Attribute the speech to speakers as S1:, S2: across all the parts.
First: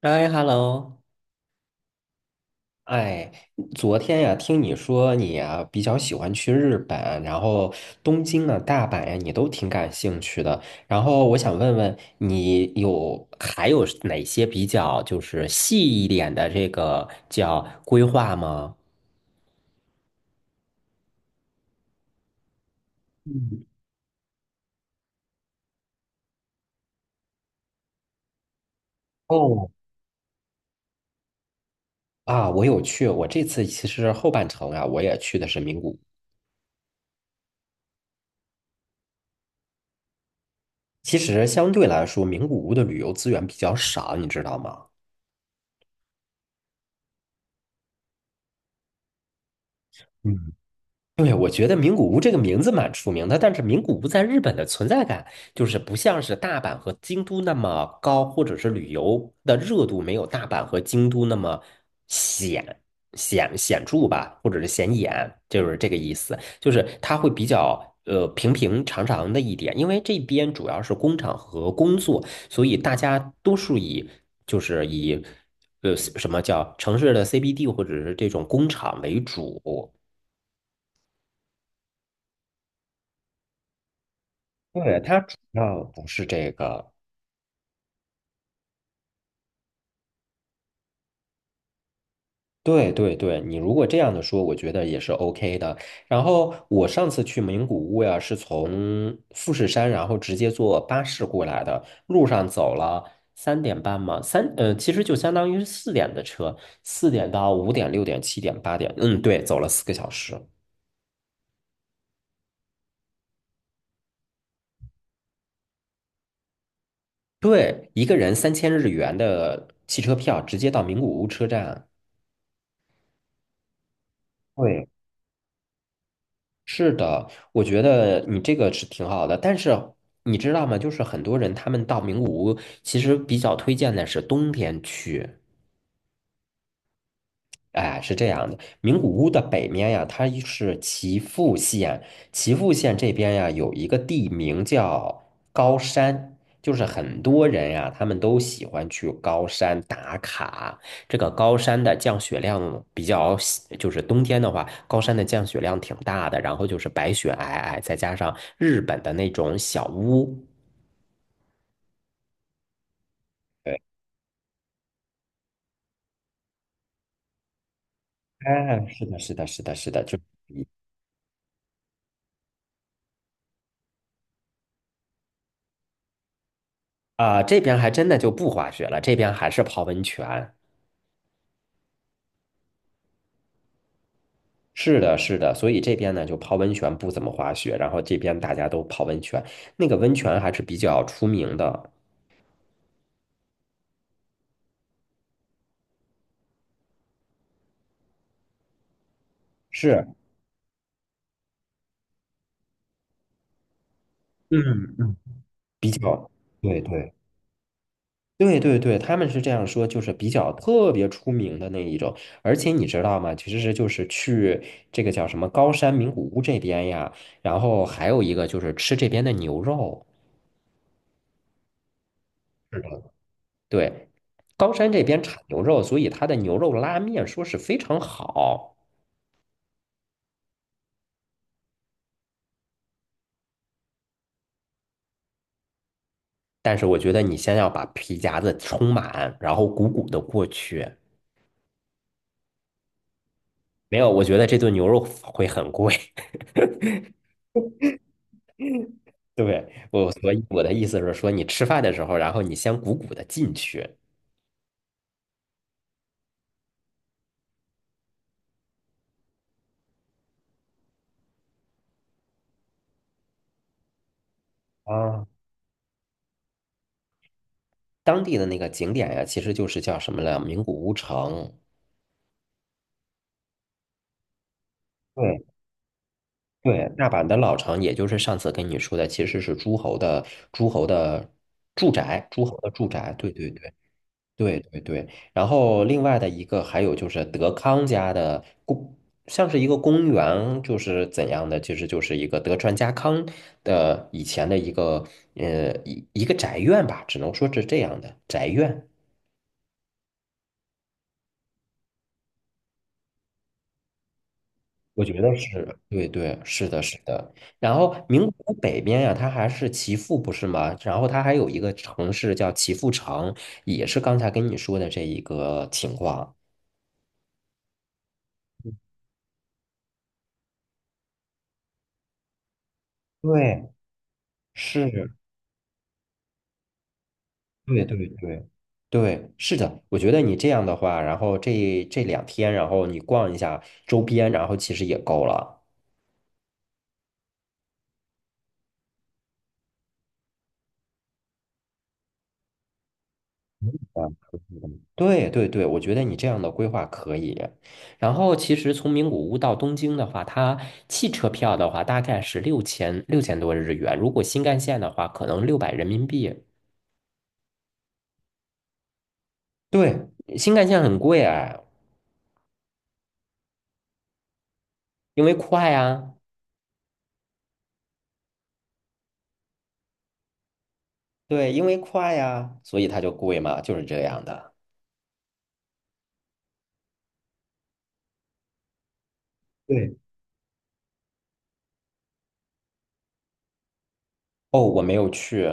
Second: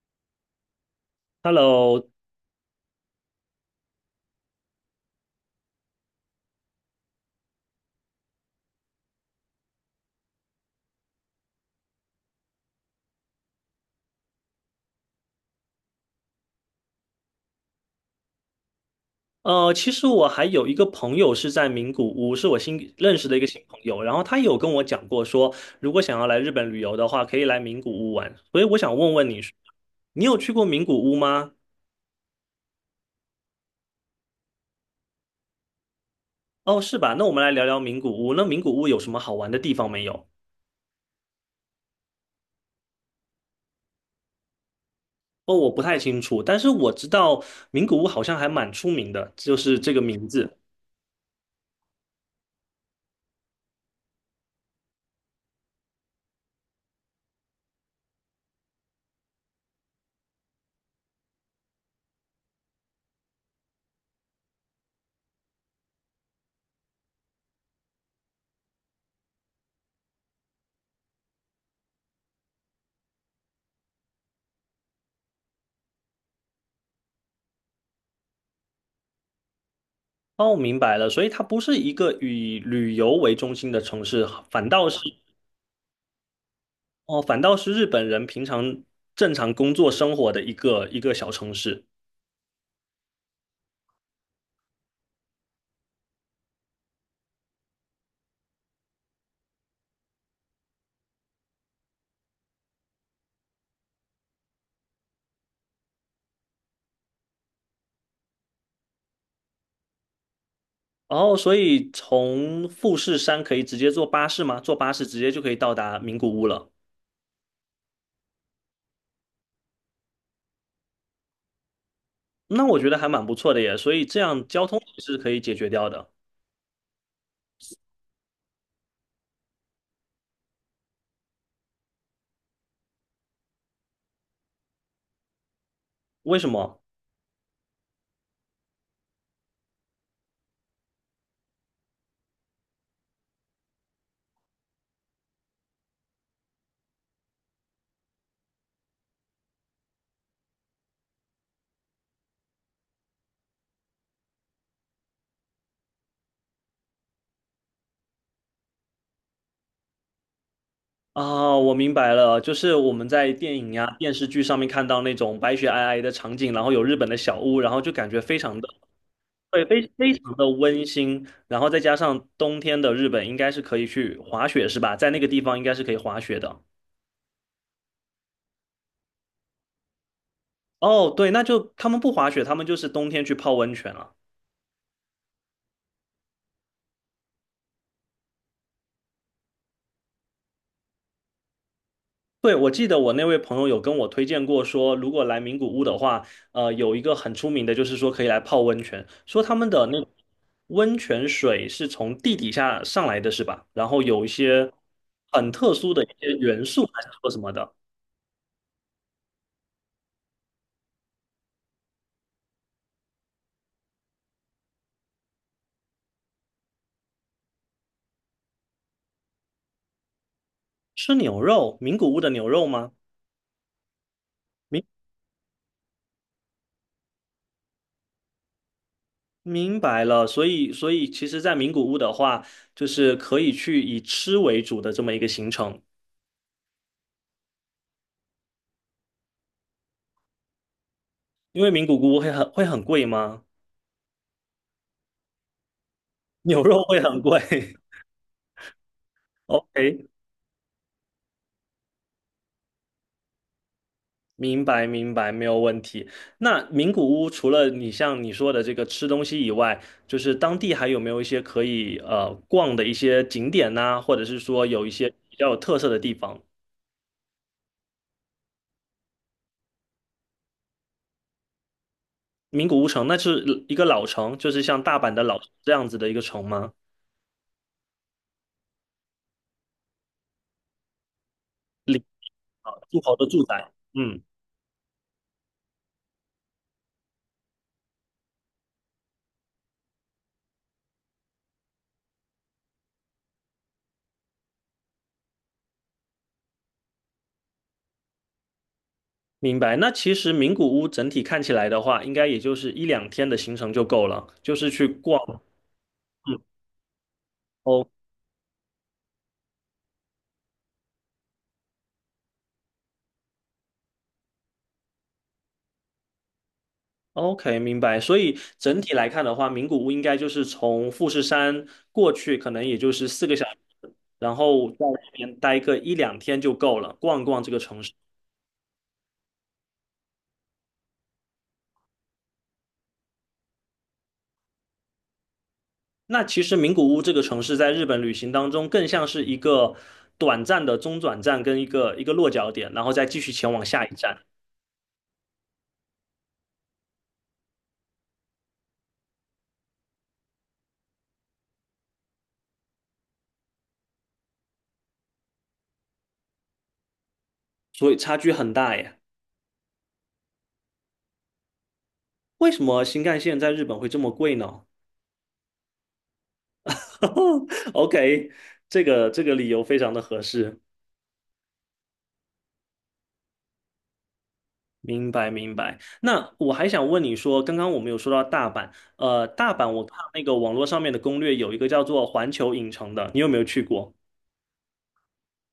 S1: 哎，hello，
S2: Hello。
S1: 哎，昨天呀，听你说你啊比较喜欢去日本，然后东京啊、大阪呀，你都挺感兴趣的。然后我想问问你有还有哪些比较就是细一点的这个叫规划吗？
S2: 其实我还有一个朋友是在名古屋，是我新认识的一个新
S1: 嗯，
S2: 朋友，然后他有跟我讲过说，如果想要来日本旅游的话，可以来名古屋玩。所以我想问问你，
S1: 哦，
S2: 你有去过名古屋吗？
S1: 啊，我有去，我这次其实后半程啊，我也去的是名古屋。
S2: 哦，是吧？那我们来聊聊名古屋。那名古屋有什么好玩的地方没有？
S1: 其实相对来说，名古屋的旅游资源比较少，你知道吗？
S2: 哦，我不太清楚，但是我知道名古屋好像还蛮出名的，就是这个名
S1: 嗯。
S2: 字。
S1: 对，我觉得名古屋这个名字蛮出名的，但是名古屋在日本的存在感就是不像是大阪和京都那么高，或者是旅游的热度没有大阪和京都那么显显著吧，或者是显眼，就是这个意思。就是它会比较平平常常的一点，因为这边主要是工厂和工作，所以大家多数以就是以什么叫城市的 CBD 或者是这种工厂为主。
S2: 哦，明白了，所以它不是一个以旅游为中心的城市，反倒是。
S1: 对，它主要不是这个。
S2: 哦，反倒是日本人平常正常工作生活的一个小城市。
S1: 对对对，你如果这样的说，我觉得也是 OK 的。然后我上次去名古屋呀，是从富士山，然后直接坐巴士过来的，路上走了3点半嘛，其实就相当于是四点的车，4点到5点、6点、7点、8点，嗯，对，走了4个小时。
S2: 然后，所以从富士山可以直接坐巴士吗？坐巴士直接就可以到达名古屋了。
S1: 对，一个人3000日元的汽车票，直接到名古屋车站。
S2: 那我觉得还蛮不错的耶，所以这样交通
S1: 对，
S2: 也是可以解决掉的。
S1: 是的，我觉得你这个是挺好的，但是你知道吗？就是很多人他们到名古屋，其实比较推荐的是冬天去。
S2: 为什么？
S1: 哎，是这样的，名古屋的北面呀，它是岐阜县，岐阜县这边呀有一个地名叫高山，就是很多人呀，他们都喜欢去高山打卡。这个高山的降雪量比较喜就是冬天的话，高山的降雪量挺大的，然后就是白雪皑皑，再加上日本的那种小屋。
S2: 啊、我明白了，就是我们在电影
S1: 对，
S2: 呀、电视剧上面看到那种白雪皑皑的场景，然后有日本的小屋，然后就感觉非常的。
S1: 哎，是的，是的，是
S2: 对，
S1: 的，
S2: 非
S1: 是的，
S2: 非常的温馨，然后再加上冬天的日本应该是可以去滑雪，是吧？在那个地方应该是可以滑雪的。
S1: 这边还真的就不滑雪了，这边还是泡温泉。
S2: 哦，对，那就他们不滑雪，他们就是冬天去泡温泉了。
S1: 是的，是的，所以这边呢就泡温泉不怎么滑雪，然后这边大家都泡温泉，那个温泉还是比较出名的，
S2: 对，我记得我那位朋友有跟我推荐过说，如果来名古屋的话，有一个很出名的，就是说可以来泡温泉，说他们的那
S1: 是，
S2: 温泉水是从地底下上来的，是吧？然后有一些
S1: 嗯嗯，
S2: 很特
S1: 比
S2: 殊的一些
S1: 较，
S2: 元
S1: 对
S2: 素，还是
S1: 对
S2: 说什么的？
S1: 对对对，他们是这样说，就是比较特别出名的那一种，而且你知道吗？其实就是去这个叫什么高山名古屋这边呀，然后还有一个就是吃这边的牛肉，
S2: 吃牛肉，名古屋的牛肉
S1: 是的，
S2: 吗？
S1: 对，高
S2: 名。
S1: 山这边产牛肉，所以它的牛肉拉面说是非常好。
S2: 明白了，所以其实，在名古屋的话，就是可以去以吃为主的这么一个行程，
S1: 但是我觉得你先要把皮夹子充满，然后鼓鼓的过去。
S2: 因为名古屋会很贵吗？
S1: 没有，我觉得这顿牛肉会很贵。
S2: 牛肉会很贵
S1: 对，
S2: ？OK，
S1: 我，所以我的意思是说，你吃饭的时候，然后你先鼓鼓的进去。
S2: 明白明白，没有问题。那名古屋除了你像你说的这个吃东西以外，就是当地还有没有一些可以逛的一些景点呐、或者是说有一些
S1: 啊，
S2: 比较有特色的地方？
S1: 当地的那个景点呀，其实就是叫什么了？名古屋城。
S2: 名古屋城那是一个老城，就是像大阪的老
S1: 对
S2: 城这样子的一个城吗？
S1: 对，大阪的老城，也就是上次跟你说的，其实是诸侯的住
S2: 里
S1: 宅，诸侯的
S2: 啊，
S1: 住
S2: 诸
S1: 宅。
S2: 侯的
S1: 对
S2: 住
S1: 对
S2: 宅，
S1: 对。
S2: 嗯。
S1: 对对对，然后另外的一个还有就是德康家的公，像是一个公园，就是怎样的，其实就是一个德川家康的以前的一个一个宅院吧，只能说是这样的宅院。
S2: 明白。那其实名古屋整体看起来的话，应该也就是一两天的行程就够了，就是去
S1: 我觉得
S2: 逛。
S1: 是，对
S2: 嗯，
S1: 对，是的，是的。然
S2: 哦
S1: 后名古屋北边呀、它还是岐阜，不是吗？然后它还有一个城市叫岐阜城，也是刚才跟你说的这一个情况。
S2: ，OK，明白。所以整体来看的话，名古屋应该就是从富士山过去，可能也就是4个小时，
S1: 对，
S2: 然后在那
S1: 是。
S2: 边待个一两天就够了，逛逛这个城
S1: 对
S2: 市。
S1: 对对对，是的，我觉得你这样的话，然后这两天，然后你逛一下周边，然后其实也够了。
S2: 那其实名古屋这个城市在日本旅行当中，更像是一个短暂的中转站跟一个落脚点，然后再继续前往下一
S1: 啊，
S2: 站，
S1: 对对对，我觉得你这样的规划可以。然后其实从名古屋到东京的话，它汽车票的话大概是六千多日元，如果新干线的话，可能600人民币。
S2: 所以差距很大耶。
S1: 对，新干线很贵哎，
S2: 为什么新干线在日本会这么贵呢
S1: 因为快啊，
S2: ？OK，这个这个理由非常的合适，
S1: 对，因为快啊，所以它就贵嘛，就是这样的。
S2: 明白明白。那我还想问你说，刚刚我们有说到大阪，大阪我
S1: 对，
S2: 看那个网络上面的攻略有一个叫做环球影城的，你有没有去过？
S1: 哦，我没有去。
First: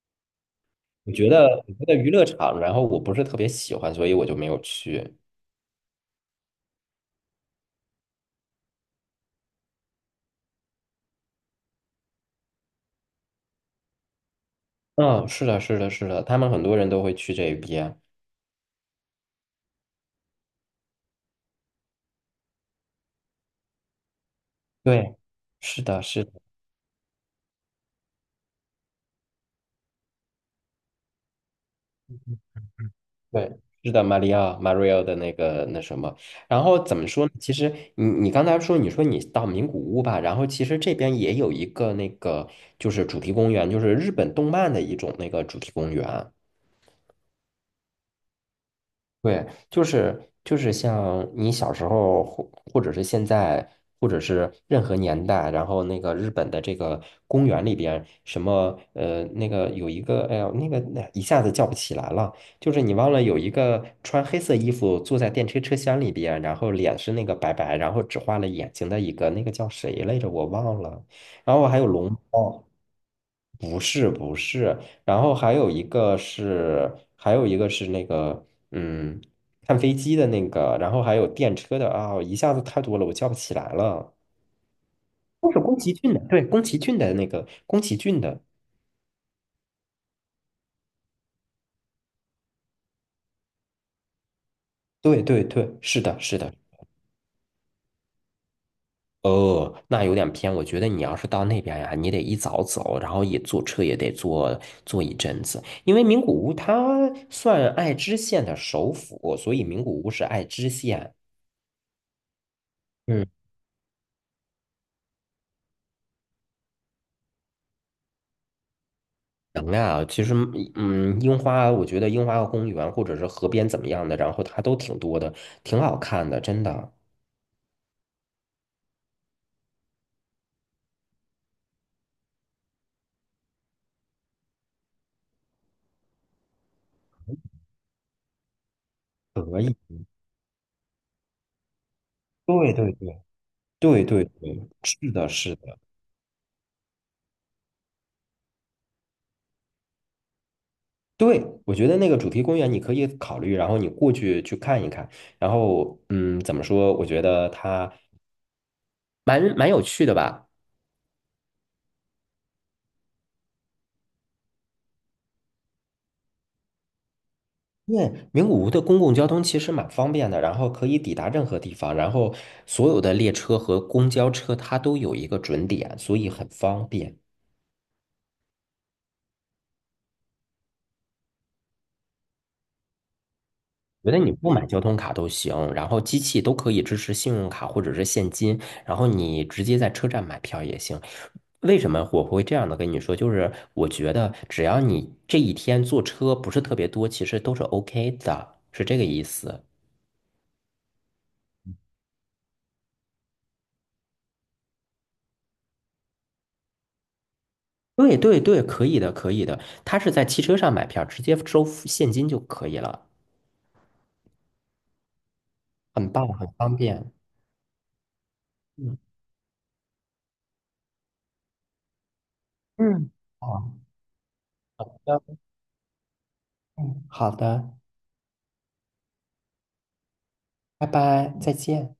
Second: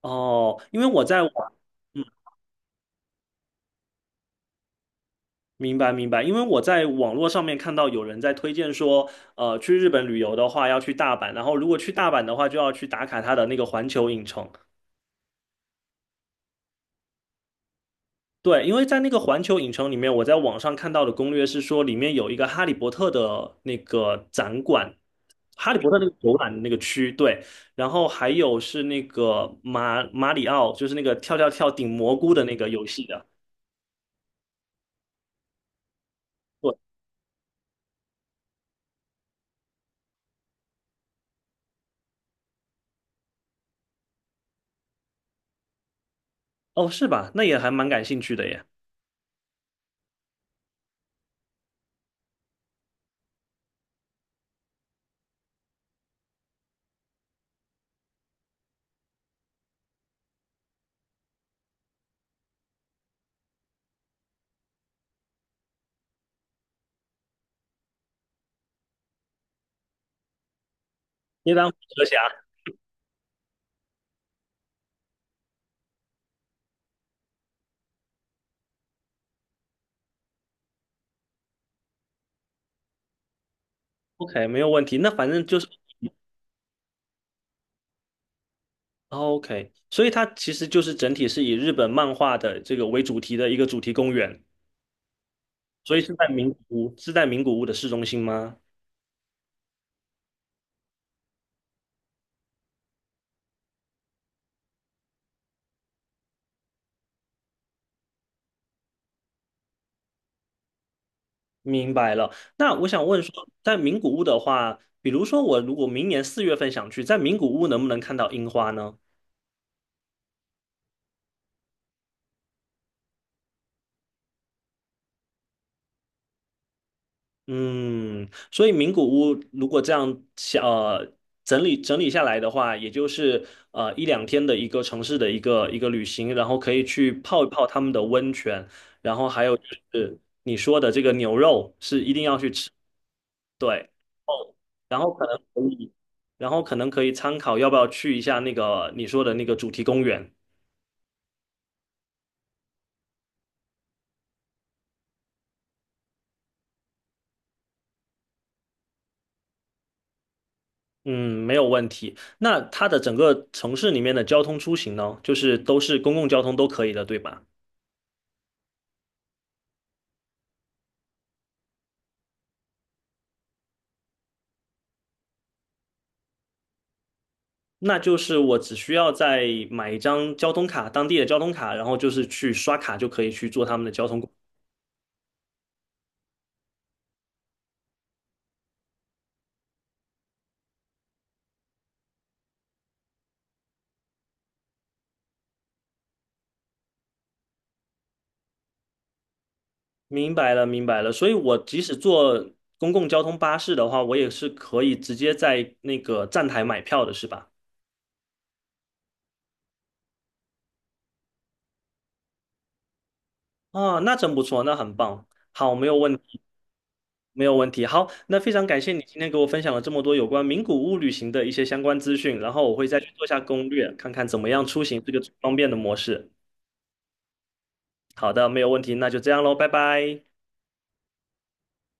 S2: 哦，因为我
S1: 我
S2: 在
S1: 觉
S2: 网，
S1: 得我觉得
S2: 嗯，
S1: 娱乐场，然后我不是特别喜欢，所以我就没有去。
S2: 明白明白，因为我在网络上面看到有人在推荐说，去日本旅游的话要去大阪，然后如果去大阪的话就要去打卡它的那个环球影城。
S1: 嗯，是的，是的，是的，他们很多人都会去这边。
S2: 对，因为在那个环球影城里面，我在网上看到的攻略是说，里面有一个哈利波特的那个展馆，
S1: 对，
S2: 哈利
S1: 是
S2: 波特
S1: 的，
S2: 那个
S1: 是的，
S2: 游览的那个区，对，然后还有是那个马马里奥，就是那个跳跳跳顶蘑菇的那个游戏的，
S1: 对，是的，马里奥，马里奥的那个那什么。然
S2: 对，
S1: 后怎么说呢？其实你刚才说，你说你到名古屋吧，然后其实这边也有一个那个就是主题公园，就是日本动漫的一种那个主题公园。
S2: 哦，是吧？那也还蛮感兴趣的耶。
S1: 对，就是就是像你小时候，或者是现在，或者是任何年代，然后那个日本的这个公园里边，什么那个有一个，哎呀，那个那一下子叫不起来了，就是你忘了有一个穿黑色衣服坐在电车车厢里边，然后脸是那个白白，然后只画了眼睛的一个，那个叫谁来着？我忘了。
S2: 你
S1: 然后
S2: 当
S1: 还有
S2: 蛇
S1: 龙
S2: 侠
S1: 猫。不是不是，然后还有一个是，还有一个是那个，嗯，看飞机的那个，然后还有电车的啊，一下子太多了，我叫不起来了。
S2: ，OK，没有问题。那反正
S1: 都
S2: 就
S1: 是
S2: 是
S1: 宫崎骏的，对，宫崎骏的那个，宫崎骏的，
S2: 哦 OK，所以它其实就是整体是以日本漫画的这个为主题的一个主题公园，
S1: 对对对，
S2: 所以
S1: 是
S2: 是
S1: 的，
S2: 在
S1: 是
S2: 名
S1: 的。
S2: 古屋，是在名古屋的市中心吗？
S1: 哦，那有点偏，我觉得你要是到那边呀，你得一早走，然后也坐车也得坐一阵子，因为名古屋它算爱知县的首府，所以名古屋是爱知县。
S2: 明白了。那我想问
S1: 嗯。
S2: 说，在名古屋的话，比如说我如果明年4月份想去，在名古屋能不能看到樱花呢？
S1: 能啊，其实，嗯，嗯樱花，我觉得樱花公园或者是河边怎么样的，然后它都挺多的，挺好看的，真的。
S2: 嗯，所以名古屋如果这样想，整理整理下来的话，也就是一两天的一个城市的一个旅行，然后可以去泡一泡他们的温泉，然后还有
S1: 可
S2: 就
S1: 以。
S2: 是你说的这个牛肉是一定要去吃，
S1: 对对对
S2: 对，
S1: 对对
S2: 哦，
S1: 对，
S2: 然
S1: 是
S2: 后可
S1: 的，
S2: 能
S1: 是
S2: 可
S1: 的，
S2: 以。然后可能可以参考要不要去一下那个你说的那个主题公园。
S1: 对，我觉得那个主题公园你可以考虑，然后你过去去看一看，然后，嗯，怎么说？我觉得它蛮有趣的吧。
S2: 嗯，没有问题。那它的整个城市里面的交通出行呢，就是都是公共交通都可以的，对吧？
S1: 因为名古屋的公共交通其实蛮方便的，然后可以抵达任何地方，然后所有的列车和公交车它都有一个准点，所以很方便。
S2: 那就是我只需要再买一张交通卡，当地的交通卡，然后就是去刷卡就可以去做他们的交
S1: 觉得
S2: 通工
S1: 你不买交通卡都行，然后机器都可以支持信用卡或者是现金，然后你直接在车站买票也行。为什么我会这样的跟你说？就是我觉得只要你这一天坐车不是特别多，其实都是 OK 的，是这个意思。
S2: 明白了，明白了。所以我即使坐公共交通巴士的话，我也是可以直接在那个站台买票的，是吧？
S1: 对对对，可以的，可以的。他是在汽车上买票，直接收付现金就可以了，
S2: 啊，那真不错，那很棒。好，没有
S1: 很
S2: 问
S1: 棒，
S2: 题，
S1: 很方便。
S2: 没有问题。好，那非常感谢
S1: 嗯
S2: 你今天给我分享了这么多有关名古屋旅行的一些相关资讯，然后我会再
S1: 嗯，
S2: 去做下攻
S1: 好
S2: 略，看看怎么样出行这个最
S1: 的，
S2: 方便的模式。
S1: 嗯好的，
S2: 好的，没有问题，那就这样喽，拜拜。
S1: 拜拜，再见。